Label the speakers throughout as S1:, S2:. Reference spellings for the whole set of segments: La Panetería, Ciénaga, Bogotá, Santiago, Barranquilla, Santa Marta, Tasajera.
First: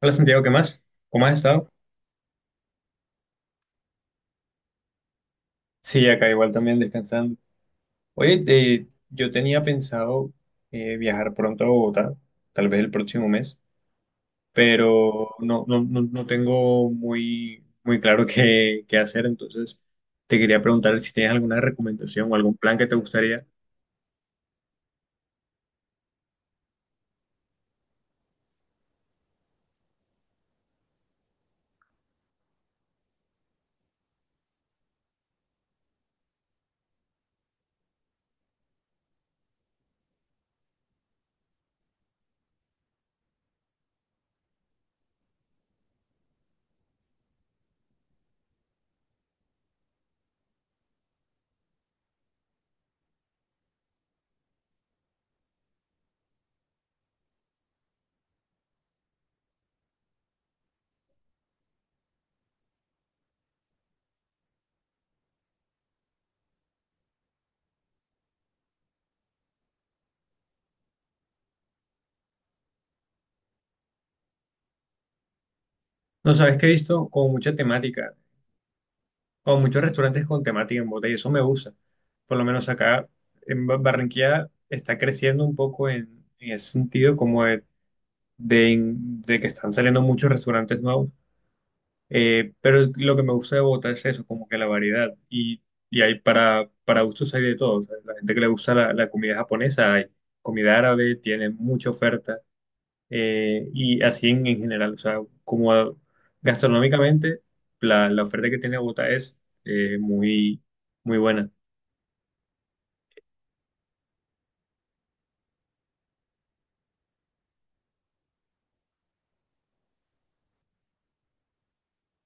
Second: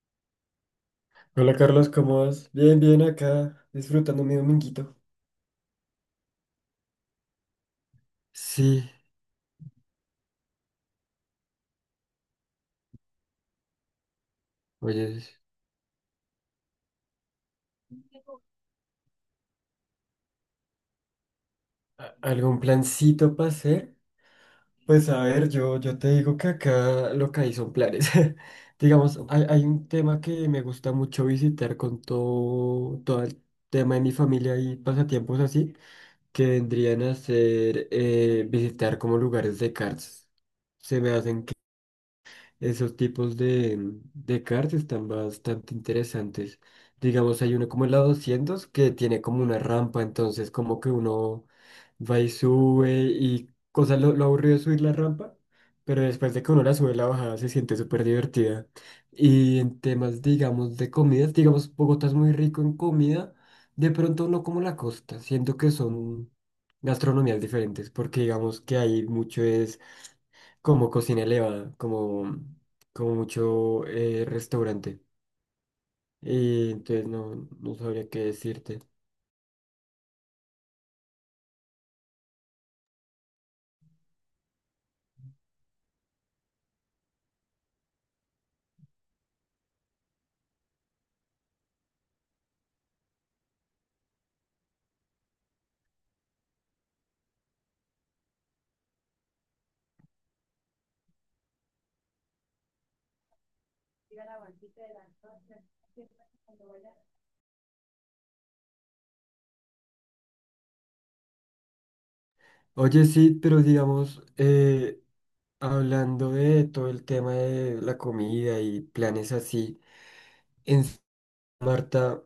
S1: Hola Santiago, ¿qué más? ¿Cómo has
S2: Hola
S1: estado?
S2: Carlos, ¿cómo vas? Bien, bien acá, disfrutando mi dominguito.
S1: Sí, acá igual también descansando. Oye,
S2: Sí,
S1: yo tenía pensado viajar pronto a Bogotá, tal vez el próximo mes,
S2: oye,
S1: pero no, no, no, no tengo muy, muy claro qué hacer, entonces te quería preguntar si tienes alguna recomendación o algún
S2: ¿Algún
S1: plan que te
S2: plancito
S1: gustaría.
S2: para hacer? Pues a ver, yo te digo que acá lo que hay son planes. Digamos, hay un tema que me gusta mucho visitar con todo, todo el tema de mi familia y pasatiempos así, que vendrían a ser visitar como lugares de karts. Se me hacen esos tipos de, cards están bastante interesantes. Digamos, hay uno como el la 200 que tiene como una rampa, entonces como que uno va y sube y cosa lo aburrido es subir la rampa, pero después de que uno la sube, la bajada se siente súper divertida. Y en temas, digamos, de comidas, digamos, Bogotá es muy rico en comida, de pronto no como la costa, siento que son gastronomías diferentes, porque digamos que hay mucho es como cocina elevada, como mucho restaurante.
S1: No sabes que he
S2: Y entonces
S1: visto como
S2: no,
S1: mucha
S2: no sabría
S1: temática,
S2: qué decirte.
S1: como muchos restaurantes con temática en Bogotá y eso me gusta. Por lo menos acá en Barranquilla está creciendo un poco en ese sentido como de de, de que están saliendo muchos restaurantes nuevos, pero lo que me gusta de Bogotá es eso, como que la variedad y hay para gustos hay de todo, o sea, la gente que le gusta la comida japonesa, hay comida árabe, tiene mucha oferta, y así en general, o sea, como a- gastronómicamente la oferta que tiene Bogotá es, muy, muy buena.
S2: Oye, sí, pero digamos, hablando de todo el tema de la comida y planes así, en Santa Marta,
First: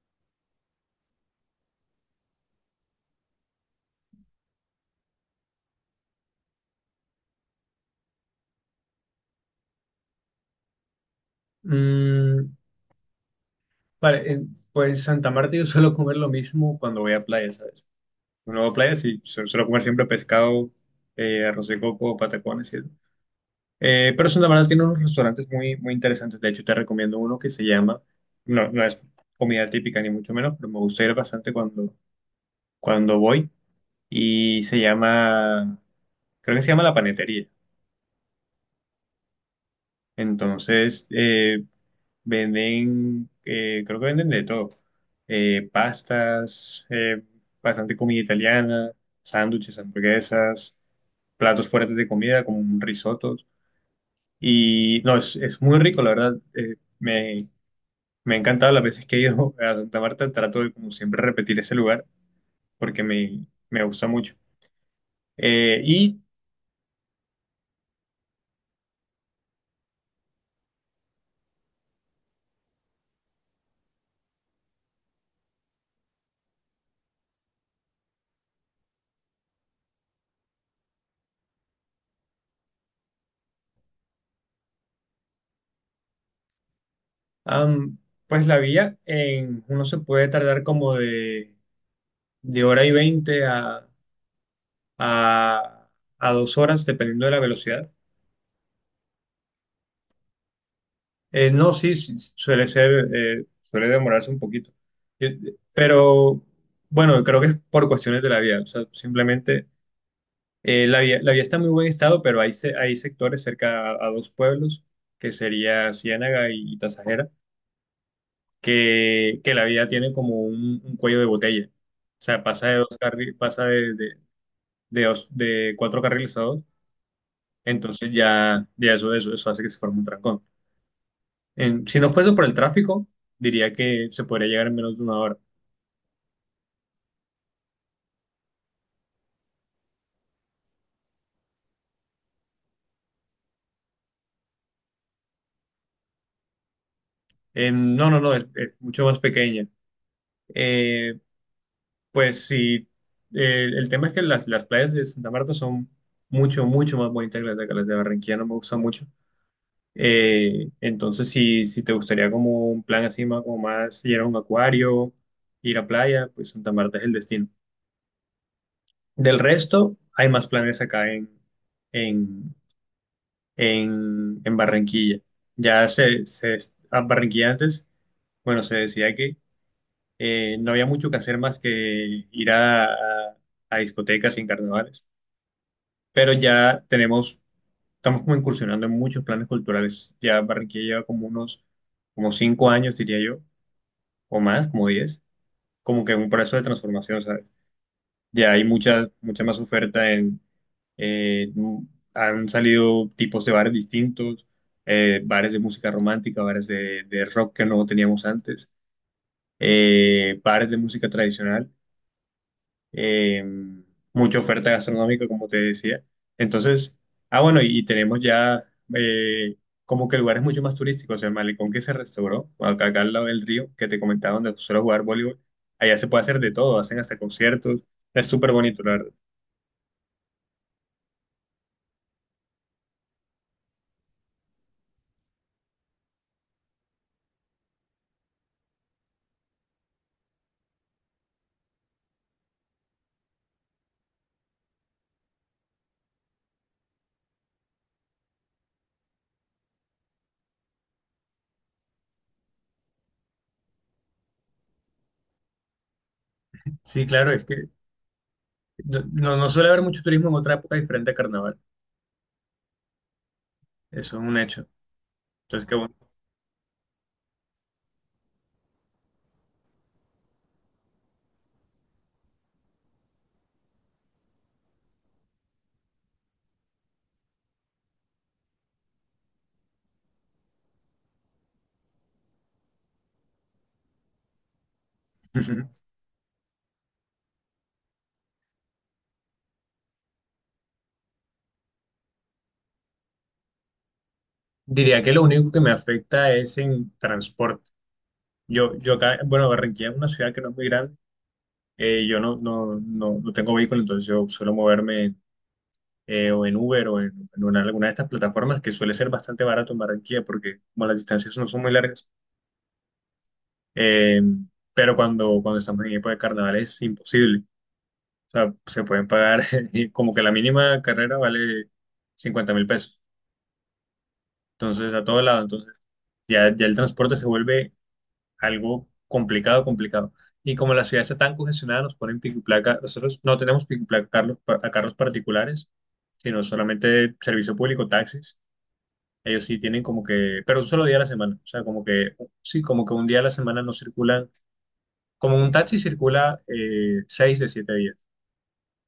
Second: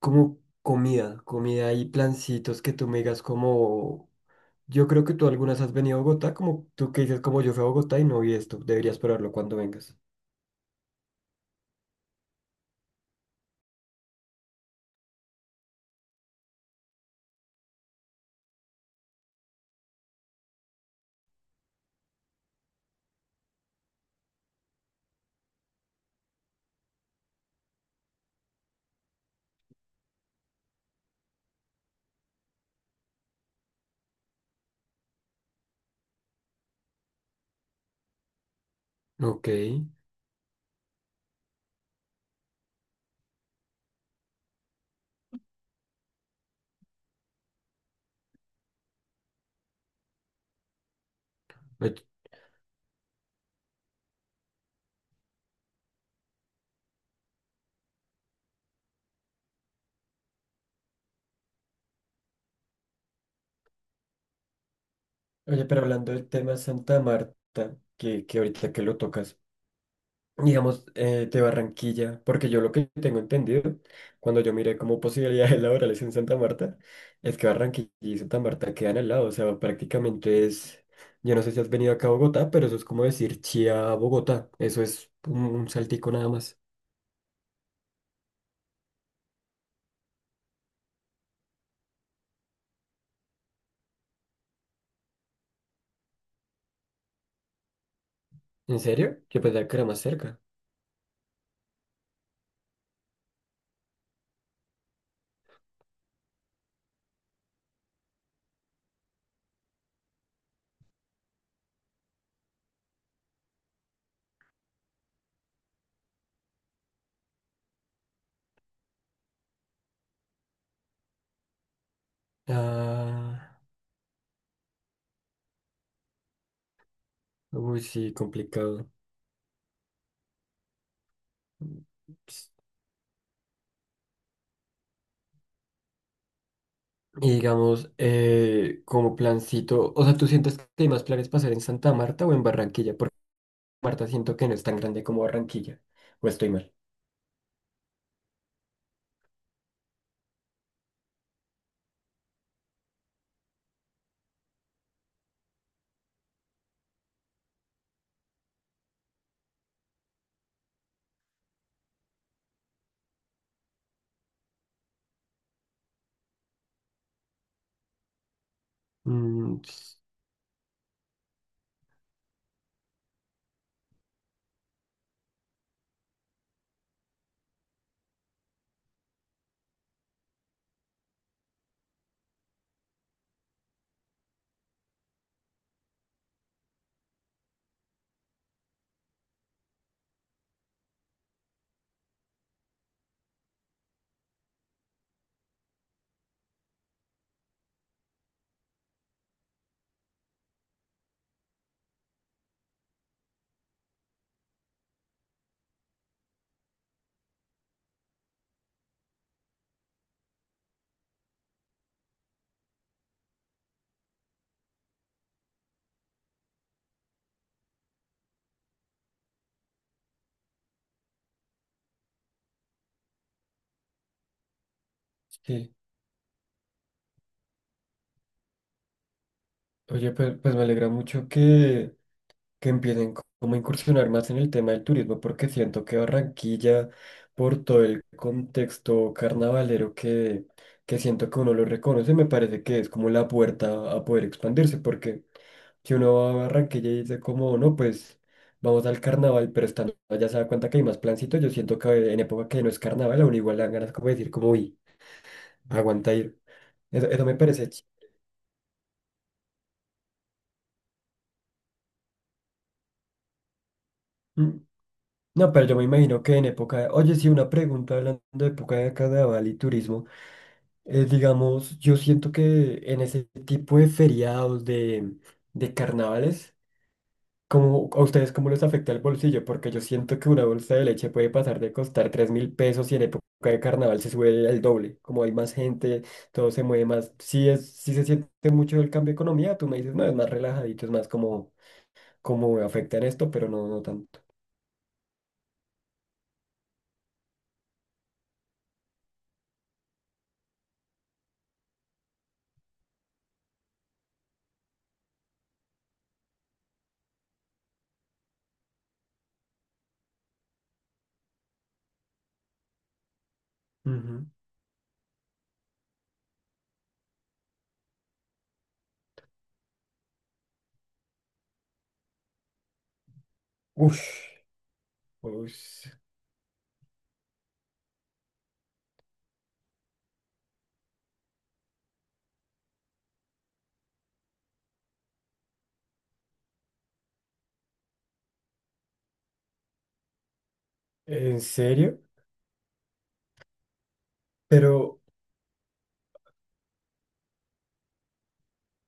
S2: como comida, comida y plancitos que tú me digas como, yo creo que tú algunas has venido a Bogotá, como tú que dices como yo fui a Bogotá y no vi esto, deberías probarlo cuando vengas.
S1: Mm, vale, pues Santa Marta yo suelo comer lo mismo cuando voy a playa, ¿sabes? Un nuevo playa, sí, se suelo comer siempre pescado, arroz de coco, patacones y eso. Pero Santa Marta tiene unos restaurantes muy, muy interesantes. De hecho, te recomiendo uno que se llama, no, no es comida típica ni mucho menos, pero me gusta ir bastante cuando voy. Y se llama, creo que se llama La Panetería.
S2: Ok,
S1: Entonces, venden, creo que venden de todo. Pastas, bastante comida italiana, sándwiches, hamburguesas, platos
S2: oye,
S1: fuertes de comida, como un risotto. Y no, es, muy rico, la verdad. Me ha encantado las veces que he ido a Santa Marta. Trato de, como siempre, repetir ese lugar porque me gusta mucho.
S2: Oye,
S1: Eh,
S2: pero hablando
S1: y
S2: del tema Santa Marta, que ahorita que lo tocas, digamos, de Barranquilla, porque yo lo que tengo entendido, cuando yo miré como posibilidades laborales en Santa Marta, es que Barranquilla y Santa Marta quedan al lado, o sea, prácticamente es, yo no sé si has venido acá a Bogotá, pero eso es como decir Chía a Bogotá, eso es un saltico nada más.
S1: am, pues la vía, uno se puede tardar como de hora y veinte a, a 2 horas, dependiendo de la velocidad.
S2: ¿En serio? Yo pensaba que era más cerca.
S1: No, sí, sí, suele demorarse un poquito. Yo- pero bueno, creo que es por cuestiones de la vía. O sea, simplemente, la vía está en muy buen estado, pero hay sectores cerca a dos pueblos, que sería Ciénaga y Tasajera, que la vía tiene como un cuello de botella. O sea,
S2: Ah,
S1: pasa de 4 carriles a dos.
S2: uy,
S1: Entonces
S2: sí,
S1: ya,
S2: complicado.
S1: ya eso hace que se forme un trancón. Si no fuese por el tráfico, diría que se podría llegar en menos de una hora.
S2: Y digamos, como plancito, o sea, ¿tú sientes que hay más planes para hacer en Santa Marta o en Barranquilla? Porque Marta siento que no es tan grande como Barranquilla. ¿O estoy mal?
S1: No, no, no, es mucho más pequeña. Eh, pues sí, el tema es que las playas de Santa Marta son mucho, mucho más bonitas que las de Barranquilla, no me gustan mucho. Entonces, si te gustaría como un plan así, más, como más ir a un acuario, ir a playa, pues Santa Marta es el destino. Del
S2: Mm,
S1: resto, hay más planes acá en, en Barranquilla. Ya a Barranquilla antes, bueno, se decía que, no había mucho que hacer más que ir a discotecas y en carnavales, pero ya estamos como incursionando en muchos planes culturales. Ya Barranquilla lleva como 5 años, diría yo, o más, como 10, como que un proceso de transformación, ¿sabes? Ya hay mucha, mucha más oferta. Eh, mm, Han salido tipos de bares distintos, bares de música romántica, bares de rock que no teníamos antes, bares de música tradicional, eh, mucha oferta gastronómica, como te decía. Entonces, bueno, y tenemos ya, eh, como que lugares mucho más turísticos, el malecón que se restauró, acá al lado del río, que te comentaba, donde suelo jugar voleibol,
S2: sí.
S1: allá se puede hacer de todo, hacen hasta conciertos, es súper bonito, la verdad.
S2: Oye, pues me alegra mucho que, empiecen como a incursionar más en el tema del turismo, porque siento que Barranquilla, por todo el contexto carnavalero que siento que uno lo reconoce, me parece que es como la puerta a poder expandirse, porque que uno va a Barranquilla y dice como, no, pues vamos al carnaval, pero estando allá se da cuenta que hay más plancito, yo siento que en época que no es carnaval, a uno igual le dan ganas como de decir como, uy, aguanta ir.
S1: Sí,
S2: Eso
S1: claro,
S2: me
S1: es que...
S2: parece...
S1: No suele haber mucho turismo en otra época diferente a carnaval. Eso es un
S2: Mm,
S1: hecho.
S2: no, pero
S1: Entonces, qué
S2: yo me
S1: bueno.
S2: imagino que en época de... Oye, sí, una pregunta hablando de época de carnaval y turismo. Digamos, yo siento que en ese tipo de feriados, de, carnavales, ¿cómo, a ustedes cómo les afecta el bolsillo? Porque yo siento que una bolsa de leche puede pasar de costar 3.000 pesos y en época de carnaval se sube al doble. Como hay más gente, todo se mueve más. Sí, sí se siente mucho el cambio de economía. Tú me dices, no, es más relajadito, es más como, como afecta en esto, pero no, no tanto.
S1: Diría que lo único que me afecta es en transporte. Yo acá, bueno, Barranquilla es una ciudad que no es muy grande. Yo no tengo vehículo, entonces yo suelo moverme, o en Uber o alguna de estas plataformas, que suele ser bastante barato en Barranquilla porque como las distancias no son muy largas. Eh,
S2: Ujú.
S1: pero cuando estamos en época de carnaval es imposible. O sea, se pueden pagar, y como que la mínima carrera vale 50.000 pesos.
S2: Ush,
S1: Entonces, a todo lado. Entonces,
S2: ush,
S1: ya el transporte se vuelve algo complicado, complicado. Y como la ciudad está tan congestionada, nos ponen pico y placa. Nosotros no tenemos pico y placa a carros particulares, sino solamente servicio público, taxis. Ellos sí tienen como que, pero un solo día a la semana.
S2: ¿en
S1: O sea, como
S2: serio?
S1: que, sí, como que un día a la semana no circulan.
S2: Pero,
S1: Como un taxi circula, seis de siete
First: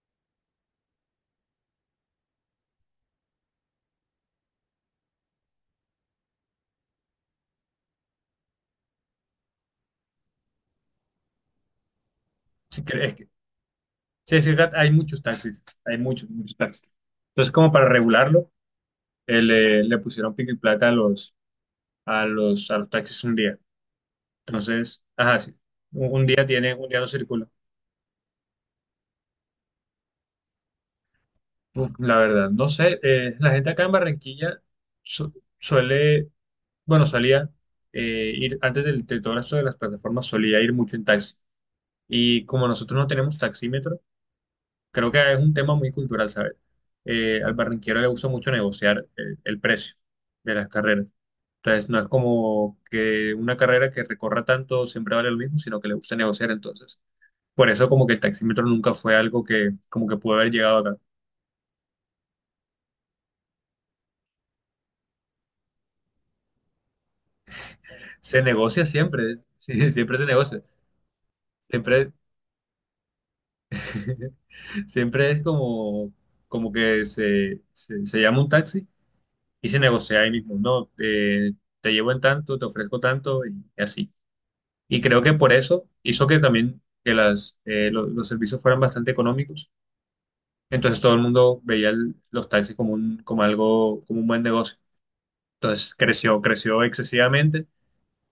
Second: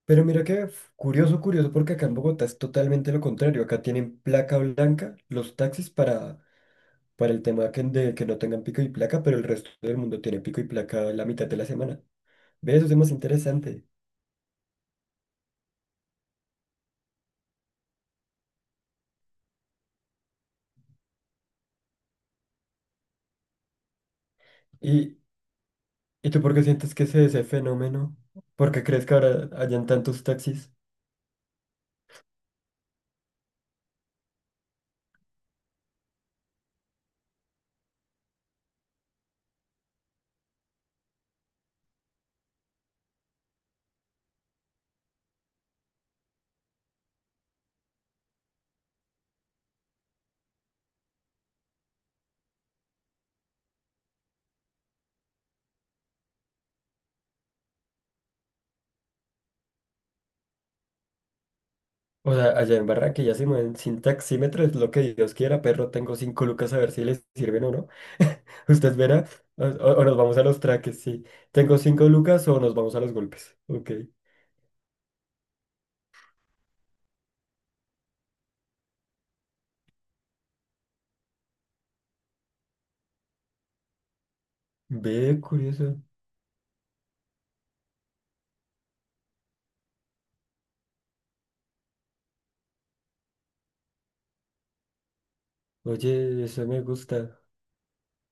S2: pero mira que curioso, curioso, porque acá en Bogotá es totalmente lo contrario. Acá tienen placa blanca los taxis para el tema de que no tengan pico y placa, pero el resto del mundo tiene pico y placa la mitad de la semana. Ve, eso es más
S1: días.
S2: interesante.
S1: Sí, sí, hay muchos taxis, hay muchos, muchos taxis. Entonces, como para regularlo, le pusieron pico y placa a los, a los taxis un día. Entonces,
S2: ¿Y,
S1: ajá, sí, un
S2: y tú
S1: día
S2: por qué
S1: un
S2: sientes
S1: día
S2: que
S1: no
S2: se ese
S1: circula.
S2: fenómeno? ¿Por qué crees que ahora hayan tantos taxis?
S1: Uf, la verdad, no sé, la gente acá en Barranquilla su- suele, bueno, solía, ir, antes de todo esto de las plataformas, solía ir mucho en taxi. Y como nosotros no tenemos taxímetro, creo que es un tema muy cultural, ¿sabes? Al barranquero le gusta mucho negociar, el precio de las carreras. Entonces, no es como que una carrera que recorra tanto siempre vale lo mismo, sino que le gusta negociar entonces. Por eso como que el taxímetro nunca fue algo que como que pudo haber llegado acá.
S2: O sea, allá en Barranquilla ya se mueven sin taxímetro, es lo que Dios quiera, perro, tengo cinco lucas a ver si les sirven o no.
S1: Se negocia
S2: Usted verá,
S1: siempre, sí,
S2: o nos
S1: siempre se
S2: vamos a los
S1: negocia.
S2: traques, sí. Tengo cinco
S1: Siempre,
S2: lucas o nos vamos a los golpes. Ok.
S1: siempre es como, que se llama un taxi y se negocia ahí mismo. No. Te llevo en tanto, te ofrezco tanto y, así. Y creo que
S2: Ve,
S1: por eso
S2: curioso.
S1: hizo que también que los servicios fueran bastante económicos. Entonces todo el mundo veía los taxis como un, como algo, como un buen negocio. Entonces creció,
S2: Oye, eso me
S1: creció
S2: gusta.
S1: excesivamente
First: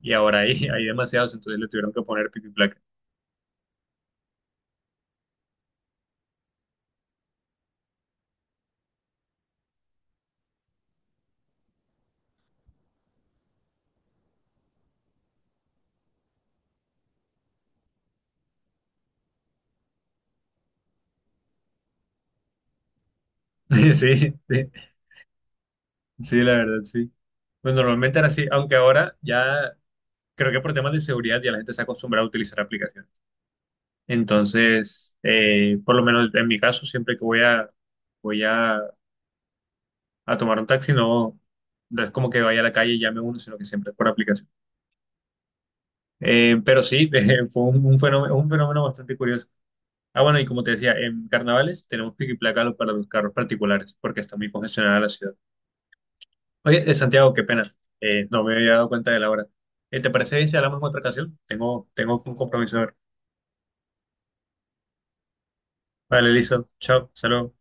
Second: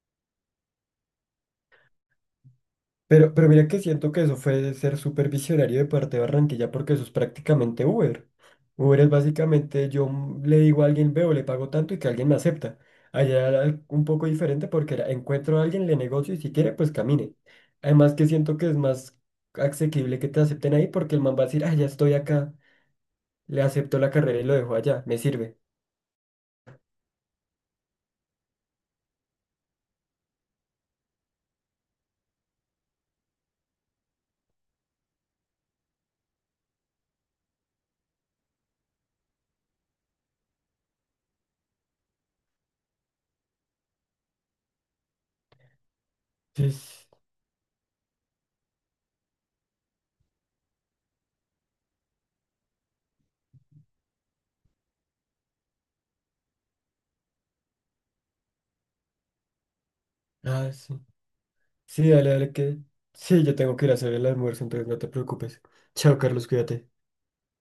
S1: y ahora hay, hay demasiados, entonces le tuvieron que poner pico y placa.
S2: Pero mira que siento que eso fue de ser súper visionario de parte de Barranquilla porque eso es prácticamente Uber. Uber es básicamente yo le digo a alguien, veo, le pago tanto y que alguien me acepta. Allá era un poco diferente porque era, encuentro a alguien, le negocio y si quiere, pues camine. Además que siento que es más asequible que te acepten ahí porque el man va a decir, ah, ya estoy acá, le
S1: Sí,
S2: acepto la
S1: sí,
S2: carrera y lo dejo allá, me sirve.
S1: sí, la verdad, sí. Pues normalmente era así, aunque ahora ya creo que por temas de seguridad ya la gente se ha acostumbrado a utilizar aplicaciones. Entonces, por lo menos en mi caso, siempre que voy a, a tomar un taxi, no, no es como que vaya a la calle y llame a uno, sino que siempre es por aplicación.
S2: Sí,
S1: Pero
S2: sí.
S1: sí, fue un fenómeno, un fenómeno bastante curioso. Ah, bueno, y como te decía, en carnavales tenemos placarlo para los carros particulares, porque está muy congestionada la ciudad. Oye, Santiago, qué pena, no me había dado cuenta de la hora. ¿Te parece bien si
S2: Ah,
S1: hablamos en otra
S2: sí.
S1: ocasión? Tengo,
S2: Sí,
S1: tengo
S2: dale,
S1: un
S2: dale,
S1: compromiso.
S2: que... Sí, yo tengo que ir a hacer el almuerzo, entonces no te preocupes. Chao,
S1: Vale,
S2: Carlos,
S1: listo.
S2: cuídate.
S1: Chao, saludos.